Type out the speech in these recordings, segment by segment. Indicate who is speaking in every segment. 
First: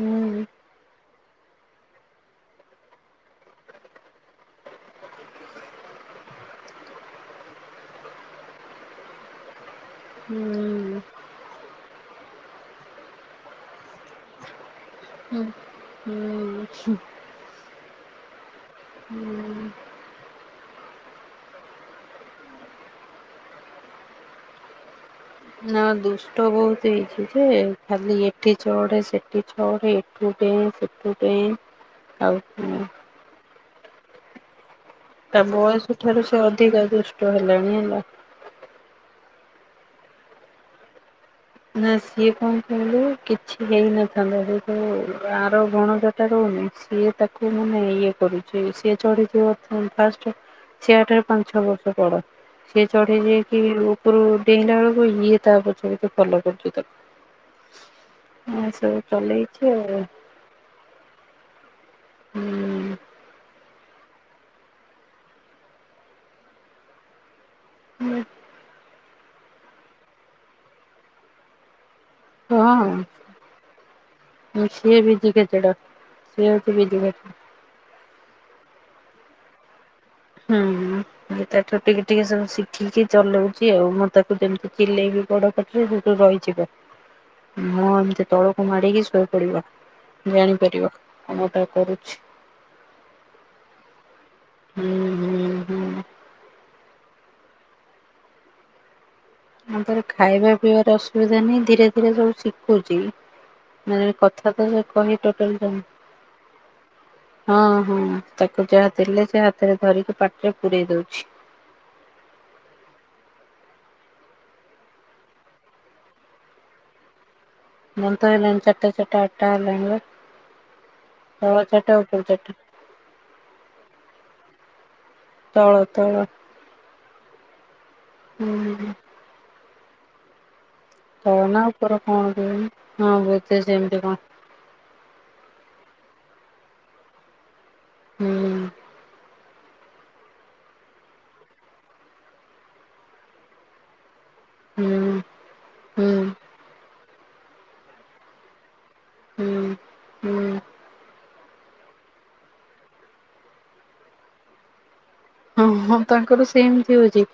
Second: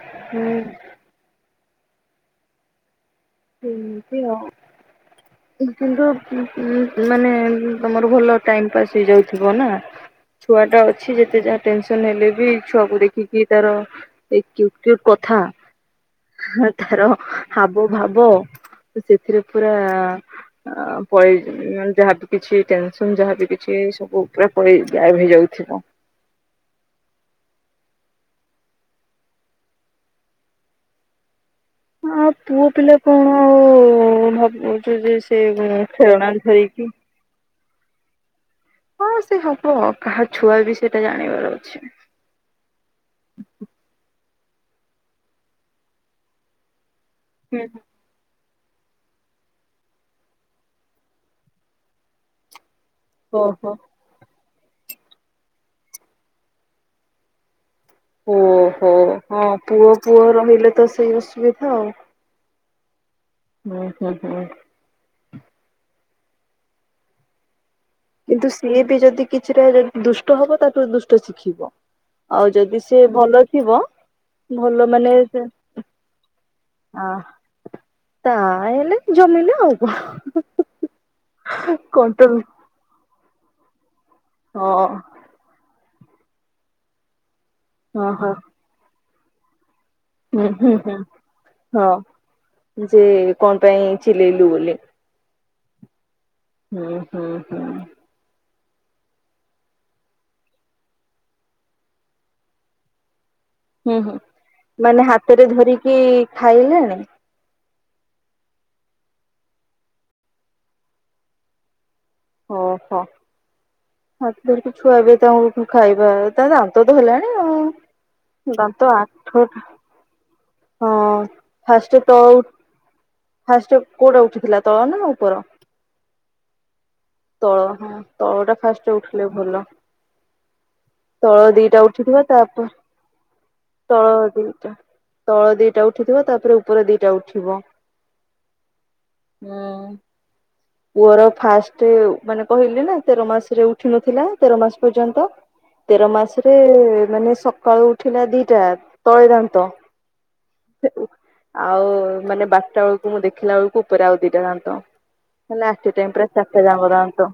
Speaker 1: ହୁଁ।
Speaker 2: ଏମିତି ଆଉ କି କିନ୍ତୁ ଉଁ ଉଁ ମାନେ ତମର ଭଲ ଟାଇମ ପାସ୍ ହେଇଯାଉଥିବ ନା। ଛୁଆ ଟା ଅଛି ଯେତେ ଯାହା ଟେନସନ ହେଲେ ବି ଛୁଆକୁ ଦେଖିକି ତାର ଏ କି କଥା ତାର ହାବ ଭାବ ତ ସେଥିରେ ପୁରା ଆ ପଳେଇ ଯାହାଵି କିଛି ଟେନସନ ଯାହାଵି କିଛି ସବୁ ଉପରେ ପଳେଇ ଗାୟଭ ହେଇଯାଉ
Speaker 1: ନଅ ଦୁଷ ଟ ବହୁତ ହେଇଛି ଯେ ଖାଲି ଏଠି ଚଢ଼େ ସେଠୁ ଚଢେ ଏଠୁ ଡେ଼ଁ ସେଠୁ ଡେ଼ଁ।
Speaker 2: ଆଉ ପୁଅ ପିଲା କଣ ଆଉ ଭାବୁ ଯେ ସେ ଖେଳନା ଧରିକି।
Speaker 1: ଷ୍ଟ ହେଲାଣି ହେଲା।
Speaker 2: ହଁ ସେ ହବ କାହା ଛୁଆବି ସେଟା ଜାଣିବାର ଅଛି।
Speaker 1: [inaudible] କିଏ କଣ ଶୁଣିଲୁ କିଛି ହେଇନଥାନ୍ତା ଯେହେତୁ ଆର ଭଣଜାଟା ରହୁନି, ସିଏ ତା କୁ
Speaker 2: ହୁଁ।
Speaker 1: ମୁନା ଇଏ କରୁଛି, ସିଏ ଚଢିଛି ବର୍ତମାନ ଫାଷ୍ଟ, ସିଏ ଆଠାରୁ ପାଞ୍ଚ ଛଅ ବର୍ଷ ବଡ଼। ସେ ଚଢ଼େ ଯିଏକି
Speaker 2: ଓହୋ
Speaker 1: ଉପରୁ ଡେଇଁଲା ବେଳକୁ ଇଏ ତା ପଛରେ ଚ ଫଲୋ କରୁଚି ତାକୁ। ଏ
Speaker 2: ଓହୋ,
Speaker 1: ସବୁ
Speaker 2: ହଁ
Speaker 1: ଚଲେଇଛି
Speaker 2: ପୁଅ
Speaker 1: ଆଉ
Speaker 2: ପୁଅ ରହିଲେ ତ ସେଇ ଅସୁବିଧା ଆଉ।
Speaker 1: ହୁଁ
Speaker 2: [unintelligible]
Speaker 1: ହୁଁ।
Speaker 2: କିନ୍ତୁ ସିଏ ବି ଯଦି କିଛିଟା ଯଦି ଦୁଷ୍ଟ ହବ ତାଠୁ ଦୁଷ୍ଟ ଶିଖିବ। ଆଉ ଯଦି ସିଏ ଭଲ ଥିବ
Speaker 1: ହୁଁ
Speaker 2: ଭଲ
Speaker 1: ସିଏ
Speaker 2: ମାନେ
Speaker 1: ବି ତ ଖେଚେଡ଼, ସିଏ ଅଛି
Speaker 2: ଆ
Speaker 1: [unintelligible]
Speaker 2: ତାହେଲେ ଜମିଲା ଆଉ। କଣ
Speaker 1: ହୁଁ, ଏ ତାଠାରୁ ଟିକେ ଟିକେ
Speaker 2: କଣ୍ଟ୍ରୋଲ
Speaker 1: ସବୁ ଶିଖିକି ଚଲଉଛି ଆଉ, ମ ତାକୁ
Speaker 2: ହଁ
Speaker 1: ଯେମିତି ଚିଲେଇବି ବଡ ପାଟିରେ ସେଟୁ ରହିଯିବ, ମୁଁ
Speaker 2: ହଁ
Speaker 1: ଏମିତି
Speaker 2: ହଁ
Speaker 1: ତଳ ମୁହଁ ମାଡିକି ଶୋଇପଡିବ,
Speaker 2: ହୁଁ ହୁଁ
Speaker 1: ଜାଣିପାରିବ
Speaker 2: ହୁଁ
Speaker 1: କାମଟା
Speaker 2: ହଁ
Speaker 1: କରୁଛି।
Speaker 2: ଯେ କଣ ପାଇଁ ଚିଲେଇଲୁ ବୋଲି?
Speaker 1: ହୁଁ, ହୁଁ, ହୁଁ,
Speaker 2: ହୁଁ, ହୁଁ, ହୁଁ।
Speaker 1: ଆମ୍ପାଖରେ ଖାଇବା ପିଇବାର ଅସୁବିଧା ନାହିଁ ଧୀରେ ଧୀରେ ସବୁ ଶିଖୁଛି।
Speaker 2: ହୁଁ
Speaker 1: ମାନେ ଏଣେ
Speaker 2: ହୁଁ
Speaker 1: କଥା ତ ସେ
Speaker 2: ମାନେ
Speaker 1: କହି
Speaker 2: ହାତରେ
Speaker 1: ଟୋଟାଲି [unintelligible]
Speaker 2: ଧରିକି ଖାଇଲାଣି
Speaker 1: ହଁ ହଁ ତାକୁ ଯାହା ଦେଲେ ସେ ହାତରେ ଧରିକି ପାଟିରେ ପୁରେଇ ଦଉଛି।
Speaker 2: ଓହୋ। ହାତ ଧରିକି ଛୁଆବି ତାଙ୍କଠୁ ଖାଇବା ତା ଦାନ୍ତ ତ ହେଲାଣି ଆଉ।
Speaker 1: ଦାନ୍ତ ହେଲାଣି
Speaker 2: ଦାନ୍ତ
Speaker 1: ଚରିଟା
Speaker 2: ଆଠ
Speaker 1: ଚରିଟା ଆଟ୍ଟା ହେଲାଣି ବା।
Speaker 2: ହଁ
Speaker 1: ତଳ ଚାରିଟା
Speaker 2: ଫାଷ୍ଟ
Speaker 1: ଉପର
Speaker 2: ତଳ ଉ,
Speaker 1: ଚାରିଟା।
Speaker 2: ଫାଷ୍ଟ କୋଉଟା ଉଠିଥିଲା ତଳ ନା ଉପର?
Speaker 1: ତଳ, ତଳ।
Speaker 2: ତଳ ହଁ ତଳଟା
Speaker 1: ହୁଁ
Speaker 2: ଫାଷ୍ଟ ଉଠିଲେ ଭଲ। ତଳ
Speaker 1: ନା
Speaker 2: ଦିଇଟା
Speaker 1: ଉପର କଣ
Speaker 2: ଉଠିଥିବ,
Speaker 1: କେଜାଣି
Speaker 2: ତାପରେ
Speaker 1: ହଁ ବୋଧେ ସେମିତି
Speaker 2: ତଳ
Speaker 1: କଣ
Speaker 2: ଦିଇଟା। ତଳ ଦିଇଟା ଉଠିଥିବ ତାପରେ ଉପର ଦିଇଟା ଉଠିବ।
Speaker 1: ହୁଁ
Speaker 2: ହୁଁ ପୁଅର ଫାଷ୍ଟ ମାନେ କହିଲି ନା ତେର ମାସରେ ଉଠି ନଥିଲା। ତେରମାସ
Speaker 1: ହୁଁ
Speaker 2: ପର୍ଯ୍ୟନ୍ତ,
Speaker 1: ହୁଁ
Speaker 2: ତେରମାସରେ ମାନେ ସକାଳୁ ଉଠିଲା ଦିଇଟା। ତଳି
Speaker 1: ହୁଁ।
Speaker 2: ଦାନ୍ତ,
Speaker 1: ହୁଁ
Speaker 2: ସେ, ଉ ଆଉ ମାନେ ବାର୍ଟା ବେଳକୁ ମୁଁ ଦେଖିଲା ବେଳକୁ ଉପରେ ଆଉ ଦିଇଟା ଦାନ୍ତ।
Speaker 1: ହଁ
Speaker 2: ମାନେ ଆଟ୍ ଏ
Speaker 1: ହଁ
Speaker 2: ଟାଇମ୍ ପୁରା
Speaker 1: ତାଙ୍କର
Speaker 2: ଚାରିଟା ଯାଙ୍କ
Speaker 1: ସେମତି
Speaker 2: ଦାନ୍ତ
Speaker 1: ହଉଛି।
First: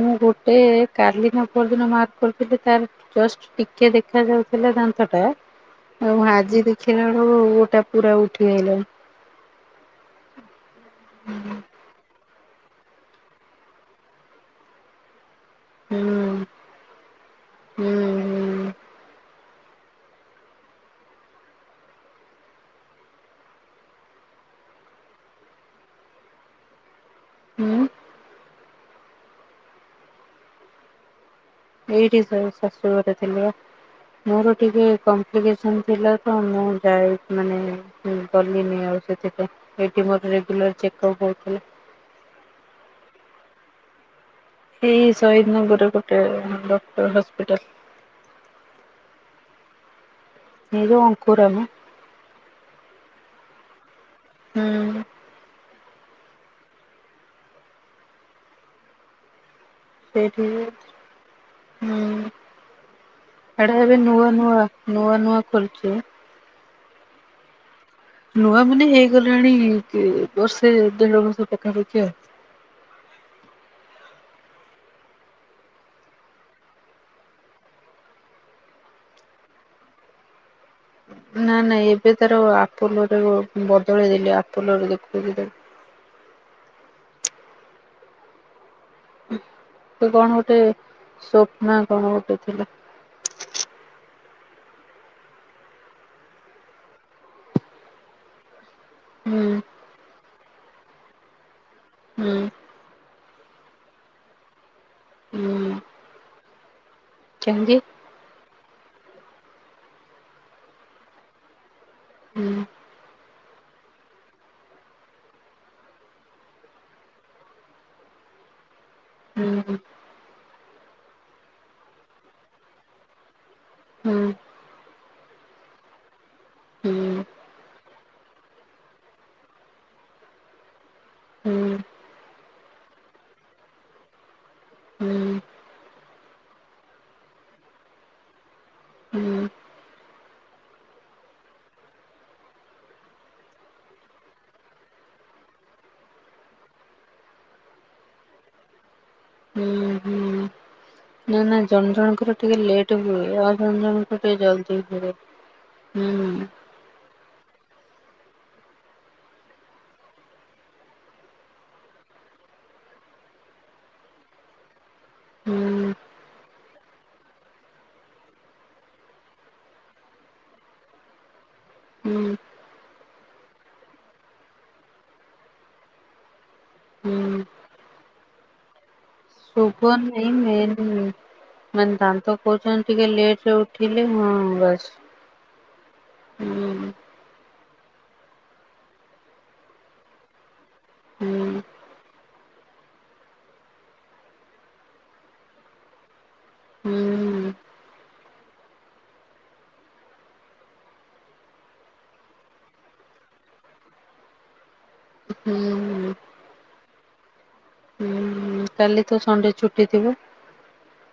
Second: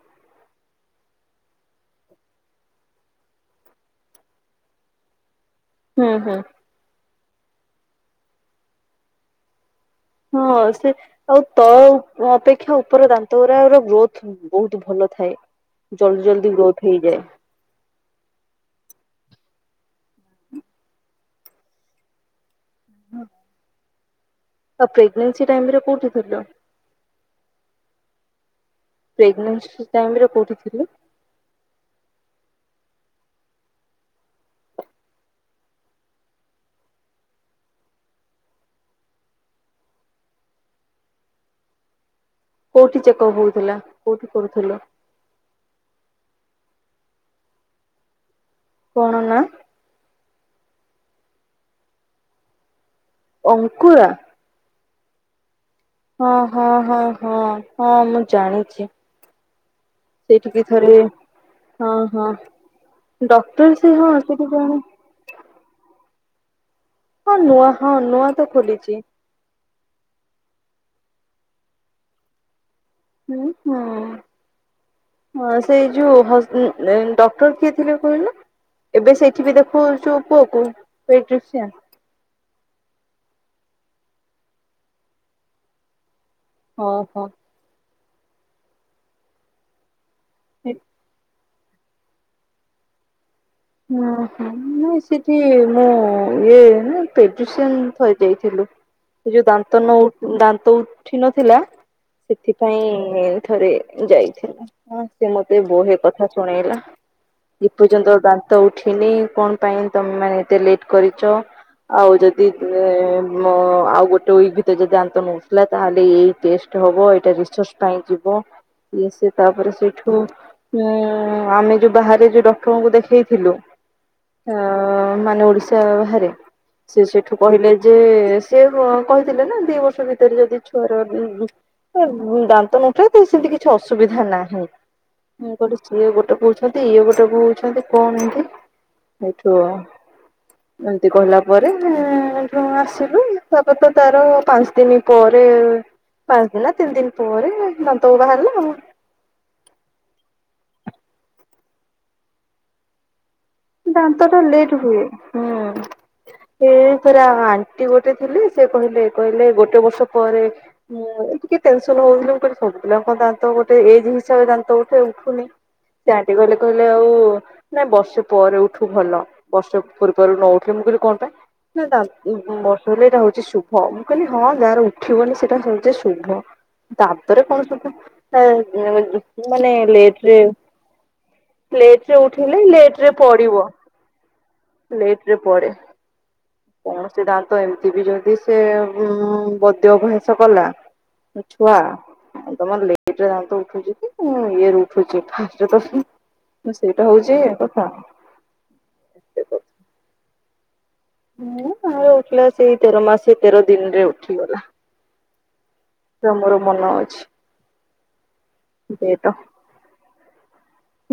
Speaker 1: ମୁଁ ଗୋଟେ କାଲିି ମୁଁ ଅପରଦିନ ମାର୍କ କରିଥିଲି ତାର ଜଷ୍ଟ ଟିକେ ଦେଖାଯାଉଥିଲା ଦାନ୍ତଟା।
Speaker 2: ହୁଁ
Speaker 1: ଆଉ
Speaker 2: ହୁଁ।
Speaker 1: ଆାଜି ଦେଖିଲା ବେଳକୁ ଗୋଟା ପୁରା ଉଠିଆଇଲାଣି।
Speaker 2: ହଁ ସେ ଆଉ ତଳ ଉ ଅପେ କ୍ଷା ଉପର ଦାନ୍ତଉରା ଉରା ବହୁତ ବହୁତ ଭଲ ଥାଏ,
Speaker 1: ହୁଁ
Speaker 2: ଜଲ୍ଦି ଜଲ୍ଦି ଗ୍ରୋଥ୍ ହେଇଯାଏ।
Speaker 1: ହୁଁ, ହୁଁ।
Speaker 2: ହଁ ଆଉ ପ୍ରେଗ୍ନେନ୍ସି ଟାଇମରେ କୋଉଠି ଥିଲ?
Speaker 1: ହୁଁ
Speaker 2: ପ୍ରେଗନେନ୍ସି ଟାଇମରେ କୋଉଠି ଥିଲେ?
Speaker 1: ଏଇଠି ଶ ଶାଶୁ ଘରେ ଥିଲି। ମୋର ଟିକେ କପ୍ଲିକେସନ ଥିଲା ତ ମୁଁ ଯାଇ ମାନେ ମୁଁ ଗଲିନି ଆଉ ସେଥିପାଇଁ ଏଇଠି ମୋର ରେଗୁଲାର ଚେକ‌ଅପ୍ ହୋଉଥିଲା।
Speaker 2: କୋଉଠି ଚେକଅପ୍ ହୋଉଥିଲା କୋଉଠି କରୁଥିଲ?
Speaker 1: ଏଇ ଶହୀଦ ନଗରରେ ଗୋଟେ ଡକ୍ଟର ହସ୍ପିଟାଲ।
Speaker 2: କଣ ନା?
Speaker 1: ଏଇ ଯୋଉ ଅଙ୍କୁରାମ।
Speaker 2: ଅଙ୍କୁରା?
Speaker 1: ହୁଁ।
Speaker 2: ହଁ ହଁ ହଁ ହଁ ହଁ ମୁଁ ଜାଣିଚି।
Speaker 1: ସେଇଠିକି
Speaker 2: ହଁ
Speaker 1: ହୁଁ
Speaker 2: ହଁ ଡକ୍ଟର
Speaker 1: ଏଟା
Speaker 2: ସେ
Speaker 1: ଏବେ
Speaker 2: ହଁ
Speaker 1: ନୂଆ
Speaker 2: ସେଠି
Speaker 1: ନୂଆ
Speaker 2: ଜଣେ
Speaker 1: ନୂଆ ନୂଆ ଖୋଲୁଚି।
Speaker 2: କଣ ନୂଆ ହଁ ତ
Speaker 1: ନୂଆ ମାନେ
Speaker 2: ଖୋଲିଛି।
Speaker 1: ହେଇଗଲାଣି କି ବର୍ଷେ ଦେଢ ବର୍ଷ ପାଖାପାଖି ଆଉ।
Speaker 2: ହୁଁ ହଁ। ହଁ ସେଇ ଯୋଉ ହସ ଉଁ ଏ ଡକ୍ଟର କିଏ ଥିଲେ କହିଲୁ? ଏବେ ସେଇଠି ବି ଦେଖୋଉଚୁ ପୁଅକୁ।
Speaker 1: ନା
Speaker 2: ପେଡିଟ୍ରିସିଆନ
Speaker 1: ନାଇଁ ଏବେ ତାର ଆପୁଲୁରେ ଗୋ ବଦଳେଇ ଦେଲି ଆପୁଲୁରେ ଦେଖୁଥିଲି ତାକୁ।
Speaker 2: ଓହୋ।
Speaker 1: ତ କଣ ଗୋଟେ ସ୍ୱପ୍ନା କଣ ଗୋଟେ ଥିଲା।
Speaker 2: ଉଁ ହୁଁ ନାଁଇ ସେଠି ମୁଁ ଇଏ [unintelligible] ଯାଇଥିଲୁ। ଏ
Speaker 1: ହୁଁ
Speaker 2: ଯୋଉ ଦାନ୍ତ ନ ଉଠ୍ ଦାନ୍ତ ଉଠି ନଥିଲା।
Speaker 1: ହୁଁ
Speaker 2: ସେଥିପାଇଁ ଥରେ ଯାଇଥିଲା। ହଁ ସେ ମତେ
Speaker 1: ହୁଁ
Speaker 2: ବହେ କଥା ଶୁଣେଇଲା
Speaker 1: କାହିଁକି
Speaker 2: ଏପର୍ଯ୍ୟନ୍ତ ଦା ନ୍ତ ଉଠିନି କଣ ପାଇଁ ତମେ ମାନେ ଏତେ ଲେଟ୍ କରିଚ। ଆଉ ଯଦି
Speaker 1: ହୁଁ
Speaker 2: ନେ ମୋ ଆଉ ଗୋଟେ ଉଇକ୍ ଭିତରେ ଯଦି ଦାନ୍ତ ନଉଠିଲା ତାହେଲେ ଏଇ ଟେଷ୍ଟ ହବ ଏଇଟା ରିସର୍ଚ ପାଇଁ ଯିବ। ଏ ସେ ତାପରେ
Speaker 1: ହୁଁ
Speaker 2: ସେଇଠୁ ଉଁ ଆମେ ଯୋଉ ବାହାରେ ଯୋଉ ଡକ୍ଟରଙ୍କୁ ଦେଖେଇ ଥିଲୁ
Speaker 1: ହୁଁ
Speaker 2: ଆ ମାନେ ଓଡିଶା ବାହାରେ।
Speaker 1: ହୁଁ
Speaker 2: ସେ
Speaker 1: ହୁଁ
Speaker 2: ସେଇଠୁ କହିଲେ ଯେ ସେ କ-କହିଥିଲେ ନା ଦି ବର୍ଷ ଭିତରେ ଯଦି ଛୁଆର ଉଁ ଉଁ
Speaker 1: ହୁଁ
Speaker 2: ଏ ଦାନ୍ତ ନ‌ଉଠେ କିନ୍ତୁ ସେମିତି କିଛି ଅସୁବିଧା ନାହିଁ।
Speaker 1: ହୁଁ
Speaker 2: ମୁଁ ଗୋଟେ ସିଏ ଗୋଟେ କୋହୁଛନ୍ତି ଇଏ ଗୋଟେ କୋହୁଛନ୍ତି। କଣ ଏମତି?
Speaker 1: ହୁଁ
Speaker 2: ଏଇଠୁ ଏମିତି କହିଲା ପରେ [unintelligible] [unintelligible] ଆସିଲୁ ତାପରେ ତ ତାର ପାଞ୍ଚ୍ ଦିନ ପରେ ପାଞ୍ଚ ଦିନରେ ତିନି ଦିନ ପରେ ଦାନ୍ତକୁ ବାହାରିଲା ଆଉ।
Speaker 1: ହୁଁ ହୁଁ ନା ନା ଜଣ ଜଣଙ୍କର ଟିକେ ଲେଟ୍ ହୁଏ ଆଉ ଜଣ ଜଣଙ୍କ
Speaker 2: ଦାନ୍ତ ଟା
Speaker 1: ପାଖେରେ ଜଲଦି ଉଠିବେ ହୁଁ।
Speaker 2: ସେ [unintelligible] ଆଣ୍ଟି ଗୋଟେ ଥିଲେ ସେ କହିଲେ କହିଲେ ଗୋଟେ ବର୍ଷ ପରେ [unintelligible] ଟିକେ ଟେନସନ୍ ହୋଉନୁ। ମୁଁ କହିଲି ସବୁ ପିଲାଙ୍କ ଦାନ୍ତ ଗୋଟେ ଏଜ୍ ହିସାବରେ ଦାନ୍ତ ଉଠେ ଉଠୁନି।
Speaker 1: ହୁଁ
Speaker 2: ସେ ଆଣ୍ଟି କହିଲେ କହିଲେ ଆଉ ନାଇ ବର୍ଷେ - ପରେ ଉଠୁ ଭଲ। ବର୍ଷେ ପୂର୍ବରୁ ନ ଉଠିଲେ ମୁଁ କହିଲି କଣ ପାଇଁ। ନା ଦା
Speaker 1: ହୁଁ
Speaker 2: ଉଁ [unintelligible] ଏଟା ହୋଉଚି ଶୁଭ। ମୁଁ କହିଲି ହଁ ଯାହାର ଉଠିବନି ସେଟା ହୋଉଚି ଶୁଭ।
Speaker 1: ହୁଁ
Speaker 2: ଦାନ୍ତରେ କଣ ସବୁ ଥାଏ। [unintelligible] ମାନେ
Speaker 1: ଶୁଭ ନାଇଁ
Speaker 2: ଲେଟରେ
Speaker 1: ମେନ୍ ମାନେ
Speaker 2: ଲେଟରେ
Speaker 1: ଦାନ୍ତ
Speaker 2: ଉଠିଲେ
Speaker 1: କହୁଛନ୍ତି
Speaker 2: ଲେଟ୍
Speaker 1: ଟିକେ
Speaker 2: ଏ
Speaker 1: ଲେଟରେ
Speaker 2: ପଡିବ
Speaker 1: ଉଠିଲେ ହଁ ବାସ୍
Speaker 2: ଲେଟରେ ପଡେ
Speaker 1: ହୁଁ
Speaker 2: କଣ ସେ ଦାନ୍ତ ଏମିତି ବି ଯଦି ସେ ଉ ବୈଦ୍ୟଭ୍ୟାସ କଲା।
Speaker 1: ହୁଁ
Speaker 2: ଛୁଆ ତମ ଲେ ଦିଟା ଦାନ୍ତ ଉଠୁଛି କି ମୁଁ ଇଏରେ ଉଠୁଛି ସେଟ
Speaker 1: ହୁଁ
Speaker 2: ସେଇଟା ହଉଛି ହଁ ସେତ ହୁଁ ଆର ଉଠିଲା ସେଇ ତେର ମାସ ତେର ଦିନରେ ଉଠିଗଲା।
Speaker 1: ହୁଁ।
Speaker 2: ର ମୋର ମନ ଅଛି।
Speaker 1: ହୁଁ କାଲି ତ
Speaker 2: ଡେଟ
Speaker 1: ସଣ୍ଡେ ଛୁଟି ଥିବ।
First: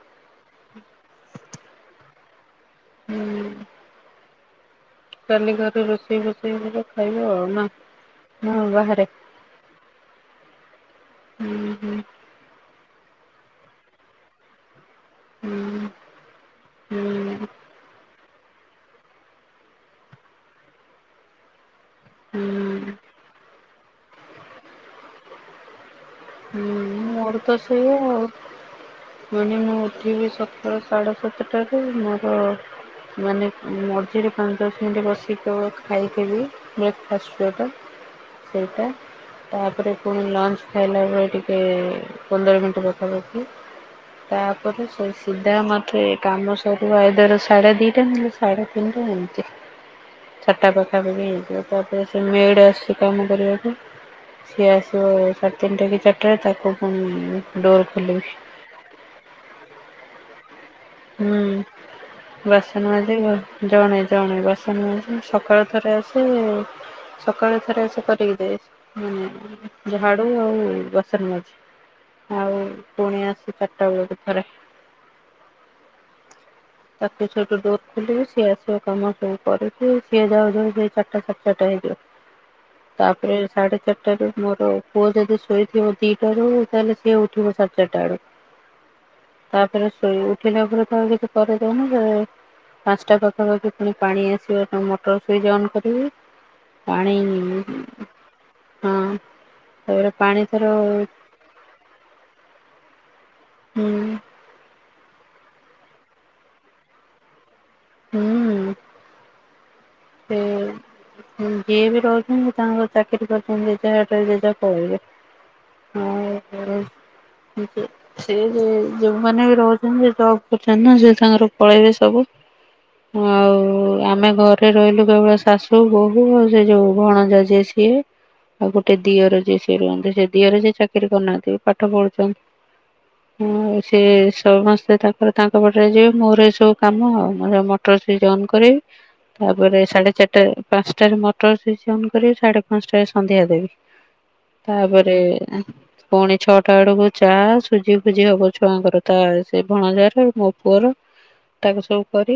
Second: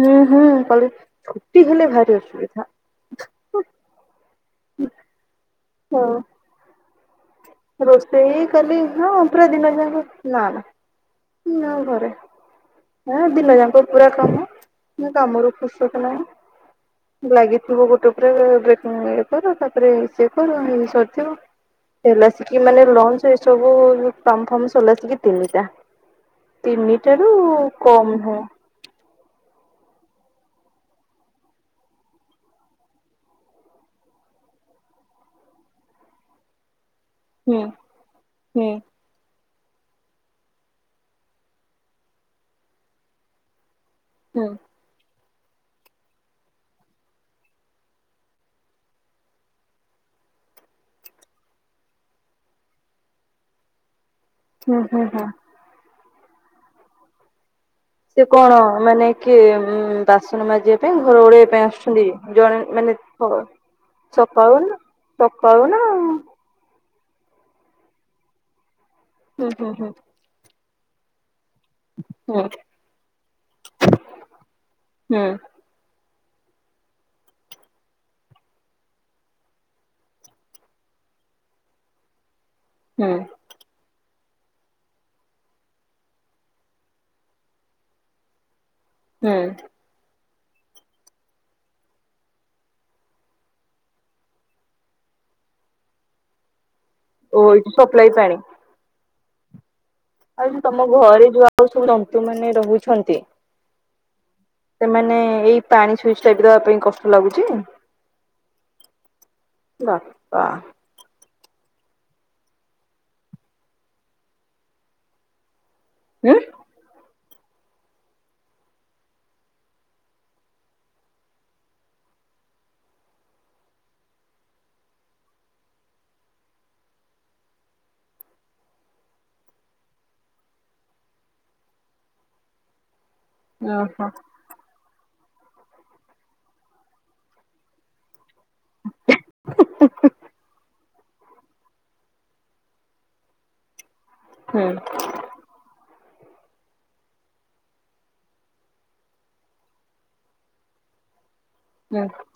Speaker 2: ହୁଁ ହୁଁ କାଲି ଛୁଟି ହେଲେ ଭାରି ଅସୁବିଧା।
Speaker 1: ହୁଁ।
Speaker 2: ହୁଁ
Speaker 1: କାଲି ଗନେ ରୋଷେଇ ବୋଷେଇ ହବ ଖାଇବ ଆଉ। ନା
Speaker 2: ରୋଷେଇ
Speaker 1: ନା
Speaker 2: କଲି
Speaker 1: ବାହାରେ?
Speaker 2: ହଁ ପୁର ଦିନ ଯାକ ନା ନା
Speaker 1: ହୁଁ
Speaker 2: ହଁ
Speaker 1: ହୁଁ
Speaker 2: ଘରେ। ହଁ ଦିନ ଯାଙ୍କ ପୁରା କାମ। ନା କାମରୁ
Speaker 1: ହୁଁ
Speaker 2: ଫୁରୁସତ୍ ନାହିଁ
Speaker 1: ହୁଁ
Speaker 2: ଲାଗିଥିବ ଗୋଟେ ପରେ ଗୋଟେ। ଇଏ କର ତାପରେ ସିଏ କର ସରିଥିବ ହେଲା। କି ମାନେ
Speaker 1: ହୁଁ
Speaker 2: ଲଞ୍ଚ ରେ ଏ ସବୁ କାମ ଫାମ ସଲାସିକି ତିନିଟା।
Speaker 1: ହୁଁ
Speaker 2: ତିନିଟାରୁ
Speaker 1: ମୋର ତ ସେଇଆ
Speaker 2: କମ
Speaker 1: ଆଉ।
Speaker 2: ନୁହଁ।
Speaker 1: ମାନେ ମୁଁ ଉଠିବି ସକାଳ ସାଢ଼େ ସାତଟାରୁ ମୋର ମାନେ ମଝିରେ ପାଞ୍ଚ ଦଶ ମିନିଟ୍ ବସିକ କେବଳ ଖାଇଦେବୀ। ବ୍ରେକ୍ଫାଷ୍ଟ
Speaker 2: ହୁଁ
Speaker 1: ଯଉଟା
Speaker 2: ହୁଁ।
Speaker 1: ସେଇଟା ତାପରେ ପୁଣି ଲଞ୍ଚ ଖାଇଲାବେଳକୁ ତାପରେ ଟିକେ ପନ୍ଦର ମିନିଟ୍ ପାଖାପାଖି
Speaker 2: ହୁଁ
Speaker 1: ତାପରେ ସେଷ ସିଧା ମତେ କାମ ସରିବ ଆଇଦର୍ ସାଢେ ଦିଟା ହେଲେ ସାଢେ ତିନିଟା ଏମିତି। ଛଟା ପାଖାପାଖି ହେଇଯିବ ତାପରେ ସେ ମେଡ ଆସୁଛି କାମ କରିବାକୁ। ସିଏ
Speaker 2: ହୁଁ ହୁଁ
Speaker 1: ଆସିବ
Speaker 2: ହୁଁ।
Speaker 1: ସାଢ଼େ ତିନିଟା କି ଚାରିଟାରେ ତାକୁ ଡୋର
Speaker 2: ସେ
Speaker 1: ଖୋଲିବି।
Speaker 2: କଣ ମାନେ କିଏ ଉ ବାସନ ମାଜିବା ପାଇଁ ଘର
Speaker 1: ହୁଁ
Speaker 2: ଓଲେଇବା ପାଇଁ ଆସୁଛନ୍ତି ଜଣେ
Speaker 1: ବାସନ
Speaker 2: ମାନେ
Speaker 1: ମାଜିବି ଜଣେ ଜଣେ
Speaker 2: ସକାଳୁ
Speaker 1: ବାସନ
Speaker 2: ନା
Speaker 1: ମାଜିବି ସକାଳୁ
Speaker 2: ନା
Speaker 1: ଥରେ ଆସି
Speaker 2: ହୁଁ
Speaker 1: ବେ। ସକାଳୁ ଥରେ ଆସିକି କରିକି ଯାଏ
Speaker 2: ହୁଁ ହୁଁ
Speaker 1: ମାନେ ଝାଡୁ ଆଉ ବାସନ
Speaker 2: ହୁଁ
Speaker 1: ମାଜି ଆଉ ପୁଣି ଆସି ଚାରିଟା ବେଳକୁ ଥରେ
Speaker 2: ହୁଁ।
Speaker 1: ତାକୁ ସେଇଠୁ ଡୋର ଖୋଲିବି ସିଏ ଆସିବ କାମ ସବୁ କରିକି ସିଏ ଯାଉ ଯାଉ ସେଇ ଚାରିଟା ସାଡେ ଚାରିଟା ହେଇଯିବ।
Speaker 2: ହୁଁ
Speaker 1: ତାପରେ ସାଢେ ଚାରିଟାାରୁୁ ମୋର ପୁଅ ଯଦି ଶୋଇଥିବ ଦିଟା ରୁ ତାହେଲେ ସିଏ ଉଠିବ ସାଢେ ଚାରିଟା ବେଳୁ।
Speaker 2: ହୁଁ
Speaker 1: ତାପରେ ଶୋଇ ଉଠିଲେ ଉପରକୁ କିଛି କରେଇଦୋଉନି ଯାଉ ପାଞ୍ଚଟା ପାଖାପାଖି ପୁଣି ପାଣି ଆସିବ ତମ ମଟର ସୁଇଚ ଅନ କରିବି।
Speaker 2: ଓ ଏଇଠି ସପ୍ଲାାଇ ପାଣି।
Speaker 1: ହଁର।
Speaker 2: ଆଉ ତମ ଘରେ ଯଉ ଆଉ ସବୁ ଜନ୍ତୁ ମାନେ ରହୁଛନ୍ତି।
Speaker 1: ହୁଁ।
Speaker 2: ସେମାନେ ଏଇ ପାଣି ସୁଇଚ ଟାଇପି ର ପାଇଁ କଷ୍ଟ ଲାଗୁଚି।
Speaker 1: ହୁଁ। ସେ
Speaker 2: ବାପା।
Speaker 1: ଯିଏ ବି ରହୁଛନ୍ତି ତାଙ୍କର ଚାକିରି କରିୁଛନ୍ତି ଜେଝା ବାଟରେ ପେଝା ପଳେଇବେ। ହୁଁ।
Speaker 2: ହୁଁ।
Speaker 1: ହଁ। ସି ଯେ ଯୋଉମାନୋନ ବି ରହୁଛନ୍ତି ସେ ଜବ କରୁଛନ୍ତି ନା ସେ ତାଙ୍କର ପଳେଇବେ ସବୁ। ଆଉ ଆମେ ଘରେ ଗଟେ ରହିଲୁ କେବଳ ଶାଶୁ ବୋହୂ ଆଉ ସେ ଯୋଉ ଭଣଜ ଯିଏ ସିଏ। ଆଉ ଗୋଟେ ଦିଅର ଯିଏ ସେି ରୁହନ୍ତି ସେ ଦିଅର ଯିଏ ଚାକିରି କରୁନାହାନ୍ତି ପାଠ ପଢ଼ୁଛନ୍ତି। ହଁ
Speaker 2: ଓହୋ
Speaker 1: ସେଷ ସମସ୍ତେ ତାଙ୍କର ତାଙ୍କ ପାଟରେ ଯିବେ ମୋର ଏ ସବୁ କାମ ଆଉ ମୁର ମଟର ସ ଜ କରିବି। ତାପରେ ସାଢେ ଚାରିଟା ପାଞ୍ଚଟାରେ ମଟର ସ କରିବି ସାଢେ ପାଞ୍ଚଟାରେ ସନ୍ଧ୍ୟା ଦେବି।
Speaker 2: ହୁଁ
Speaker 1: ତାପରେ ପୁଣି ଛଅଟା ବେଳକୁ ଚା ସୁଜି ଫୁଜି ହବ ଛୁଆଙ୍କର ତା ସେ ଭଣଜାର ମୋ ପୁଅର।। ତାକୁ ସବୁ
Speaker 2: ହୁଁ
Speaker 1: କରି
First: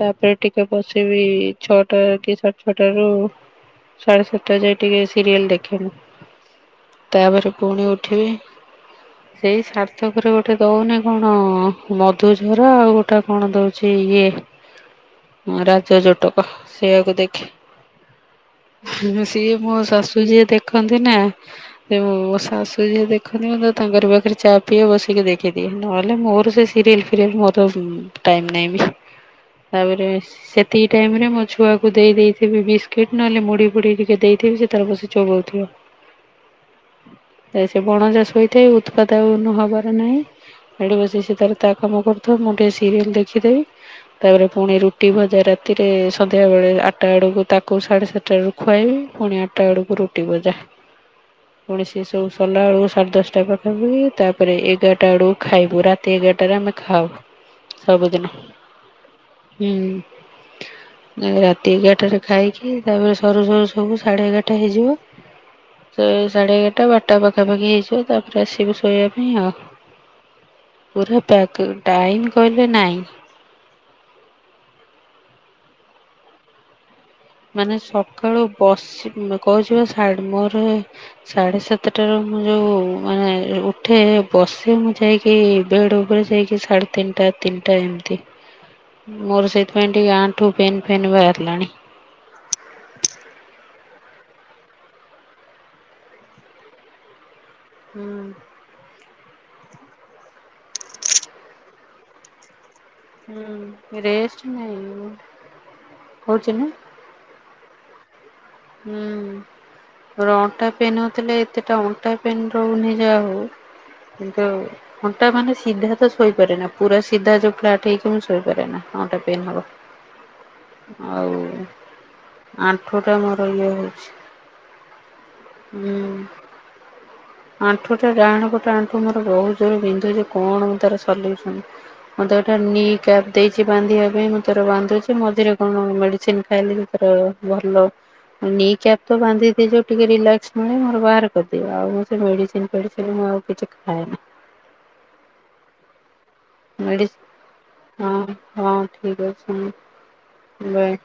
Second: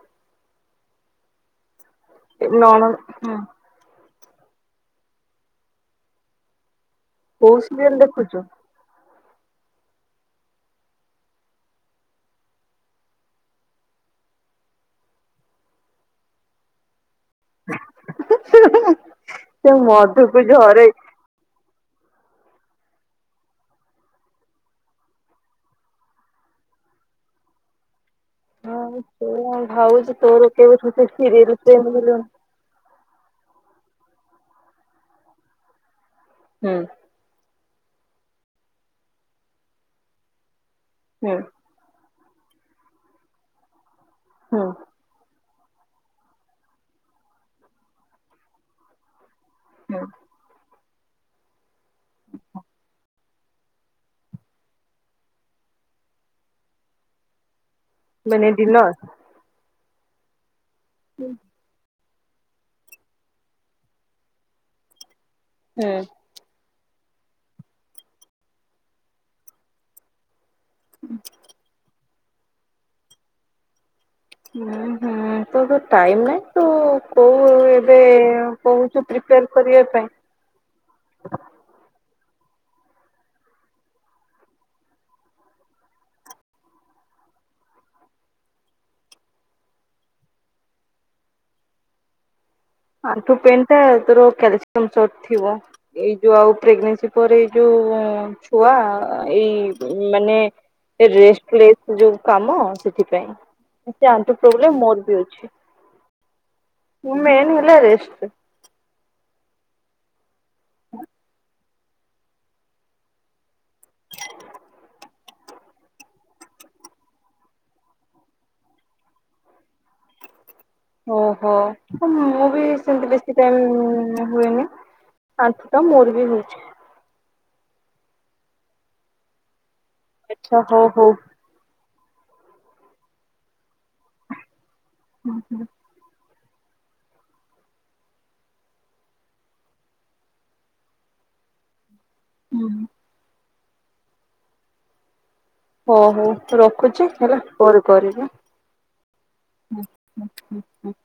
Speaker 1: ତାପରେ ଟିକେ ବସିବି। ଛଅଟା କି ଟ
Speaker 2: ନଣ
Speaker 1: ଛଅଟ ର
Speaker 2: ହୁଁ
Speaker 1: ସାଢେ ସାତଟା ଯାଏ ଟିକେ ସିରିଏଲ ଦେଖନୁ ତାପରେ
Speaker 2: କୋଉ
Speaker 1: ପୁଣି
Speaker 2: ସିରିଏଲ
Speaker 1: ଉଠିବି।
Speaker 2: ଦେଖୁଛୁ?
Speaker 1: ହଁ। ସେଇ ସାର୍ଥକରେ ଗୋଟେ ଦଉନି କଣ ମଧୁଝର ଆଉ ଗୋଟେ କଣ ଦଉଛି। ଇଏ ମ ରାଜ ଜଟକ ସେଆକୁ ଦେଖି। ସିଏ
Speaker 2: ସେ
Speaker 1: ମୋ ଶାଶୁ
Speaker 2: ମଧୁକୁ
Speaker 1: ଯିଏ
Speaker 2: ଝରେଇ
Speaker 1: ଦେଖନ୍ତି ନା। ସେଁ ମୋ ଶାଶୁ ଯିଏ ଦେଖନ୍ତି ମ ତାଙ୍କର ପାଖରେ ଚା ପିଇ ବସିକି ଦେଖିଦିଏ ନହେଲେ ମୋର ସେ ସିରିଏଲ ଫିରିଏଲ ମୋର ଟାଇମ ନହିଁବ
Speaker 2: ହଁ ସେଇଆ
Speaker 1: ତାପରେ
Speaker 2: ଭାବୁଛି ତୋର
Speaker 1: ସେତିକି
Speaker 2: କେବେଠୁ ସେ
Speaker 1: ରେ ମୋ
Speaker 2: ସିରିଏଲ
Speaker 1: ଛୁଆକୁ
Speaker 2: ପ୍ରେମ ହେଲୁଣି।
Speaker 1: ଦେଇେଇଥିବି ବିସ୍କିଟ ନହେଲେ ମୁଢି ଫୁଢ ଟିକେ ଦେଇଥିବି ସେ ତାର ବସି ଚଗଉଥିବ।
Speaker 2: ହୁଁ।
Speaker 1: ସେ ବଣ ଚାାଷ ହୋଇଥାଏ ଉତ୍ପାଦ ହବାର ନାହିଁ ଆଡ ବସ
Speaker 2: ହୁଁ।
Speaker 1: ସେ ତର ତା କାମ କରୁଥା ମୁଁ ଟିକେ ସିରିଏଲ ଦେଖିଦେଇ, ତାପରେ
Speaker 2: ହୁଁ
Speaker 1: ପୁଣି ରୁଟି ଭଜା ରା ରାତିରେ ସନ୍ଧ୍ୟାବେଳେ ଆଠଟା ବେଳକୁ ତାକୁ ସାଢେ ସାତଟା ବେୁ ଖୁଆଇବି ପୁଣି ଆଠ। ଟା ବେଳକୁ
Speaker 2: ହୁଁ
Speaker 1: ରୁଟି ବଜା ପଣି ସେ ସବୁ ସରିଲା ବେଳକୁ ସାଢେ ଦଶଟା ପାଖ। ତାପରେ ଏଗାରଟା ବେଳକୁ ଖାଇବୁ ରାତି ଏଗାରଟାରେ ଆମେ ଖାାଉ। ସବୁଦିନ
Speaker 2: ମାନେ ଡିନର।
Speaker 1: ହୁଁ। ରାତି ଏଗାରଟାରେରେ ଖାଇକି ତାପରେ ସରୁ ସରୁ ସବୁ ସାଢେ ଏଗାରଟା ହେଇଯିବ।
Speaker 2: ହୁଁ
Speaker 1: ସେ ସାଢେ ଏଗାରଟା ବାରଟା ପାଖାପାଖି ହେଇଯିବ, ତାପରେ ଆସିବୁ ଶୋଇବା ପାଇଁ ଆଉ। ପୁରା ପ ଟାଇମ କହିଲେ ନାଇଁ?
Speaker 2: ହୁଁ ହୁଁ ତ ଟାଇମ ନାଇଁ ତୁ। କୋଉ
Speaker 1: ମାନେ
Speaker 2: ଏବେ
Speaker 1: ସକାଳୁ
Speaker 2: କହୁଛୁ
Speaker 1: ବସି
Speaker 2: ପ୍ରିପେୟାର କରିବା
Speaker 1: କହୁଛିିବା
Speaker 2: ପାଇଁ।
Speaker 1: ମୋର। ସାଢେ ସାତଟାରୁ ମୁଁ ଯୋଉ ମାନେ ଉଠେ ବସେ ମୁଁ ଯାଇକି। କି ବେଡ ଉପରେ ଯାଇକି ସାଢେ ତିନିଟା ତିନିଟା ଏମିତି। ମୋର ସେଇଥିପାଇଁ ଟିକେ ଆଣ୍ଠୁ ଫେନ୍ ଫେନ୍ ବାହାରିଲାଣି।
Speaker 2: ଆଠୁ ପେଣ୍ଟ ତୋର କ୍ୟାଲସିୟ ଶ ଥିବ ଏଇ ଯୋଉ ଆଉ ପ୍ରେଗନନ୍। ତା ପରେରେ ଯୋଉ
Speaker 1: ହୁଁ
Speaker 2: ହିଁ ଆ ଏଇ ମାନେ ରେ୍ ଯୋଉ କାମ ସେ ସେଥିପାଇଁ ଆଠୁ
Speaker 1: ରେଷ୍ଟ
Speaker 2: ପ୍ରୋବ୍ଲେ
Speaker 1: ନାଇଁ
Speaker 2: ମୋର ବି ଅଛି।
Speaker 1: କହୁଛି ନା
Speaker 2: ମୁମେ ଏନ ହେଲାାରେ ଏଷ୍ଟୁ।
Speaker 1: ହୁଁ ରଣଟା ପିନ୍ନଉଥିଲେ। ଏତେଟା ଅଣ୍ଟା ପେନ୍ ରହୁନି ଯାହା ହେଉ କିନ୍ତୁ ଓଟା ମାନ ସିଧା ତ ଶୋଇପାରେ ନା ପୁରା ସିଧା ଚୁଖେ ଆଠେଇକମି ଶୋଇପାରେ ନା ପେନ୍ ହବ। ଆଉ
Speaker 2: ଓହୋ। ହ ମୁଁ ବି ସେମିତି
Speaker 1: ଆଣ୍ଠୁଟା
Speaker 2: ବେଶୀ
Speaker 1: ମୋର
Speaker 2: ସେ
Speaker 1: ଇଏ ହଉଛି
Speaker 2: ହୁଏନି ଆଠୁ ତ
Speaker 1: ଉଁ
Speaker 2: ମୋର ବି ହଉଛି।
Speaker 1: ଆଣ୍ଠୁଟା ଡାହାଣ ପଟ ଆଣ୍ଠୁ ମୋର ବହୁତ ଜୋର ବିନ୍ଧୁଚି
Speaker 2: ଆଚ୍ଛା
Speaker 1: କଣ ମୁଁ
Speaker 2: ହଉ
Speaker 1: ତାର
Speaker 2: ହଉ
Speaker 1: ସଲିଉସନ ମୁଁ ଏଟା ନିିକ୍ୟାପ ଦେଇଛି ବାନ୍ଧିବା ପାଇଁ ମୁଁ ତୋର ବାନ୍ଧୁଛି ମଝିରେ କଣ ମେଡ଼ିସିନ ଖାଇଲି [unintelligible] ଭଲ। ନିକ୍ୟାପ ତ ବାନ୍ଧିଦି ଯୋଉ ଟିକେ ରିଲାକ୍ସ ମିଳେ ମୋର ବାହାର କରିଦିଏ ଆଉ ସେ ମେଡ଼ିସିନ ଫେଡିସିନ ମୁଁ ଆଉ କିଛି ଖାଏନି।
Speaker 2: ହୋ ହୋଉ ରଖୁଛି
Speaker 1: ମେଡିସି
Speaker 2: ହେଲା। ପରେ କରିବି
Speaker 1: ହଁ ହଁ ଠିକ୍ ଅଛି
Speaker 2: ଆଁ
Speaker 1: ବାଏ।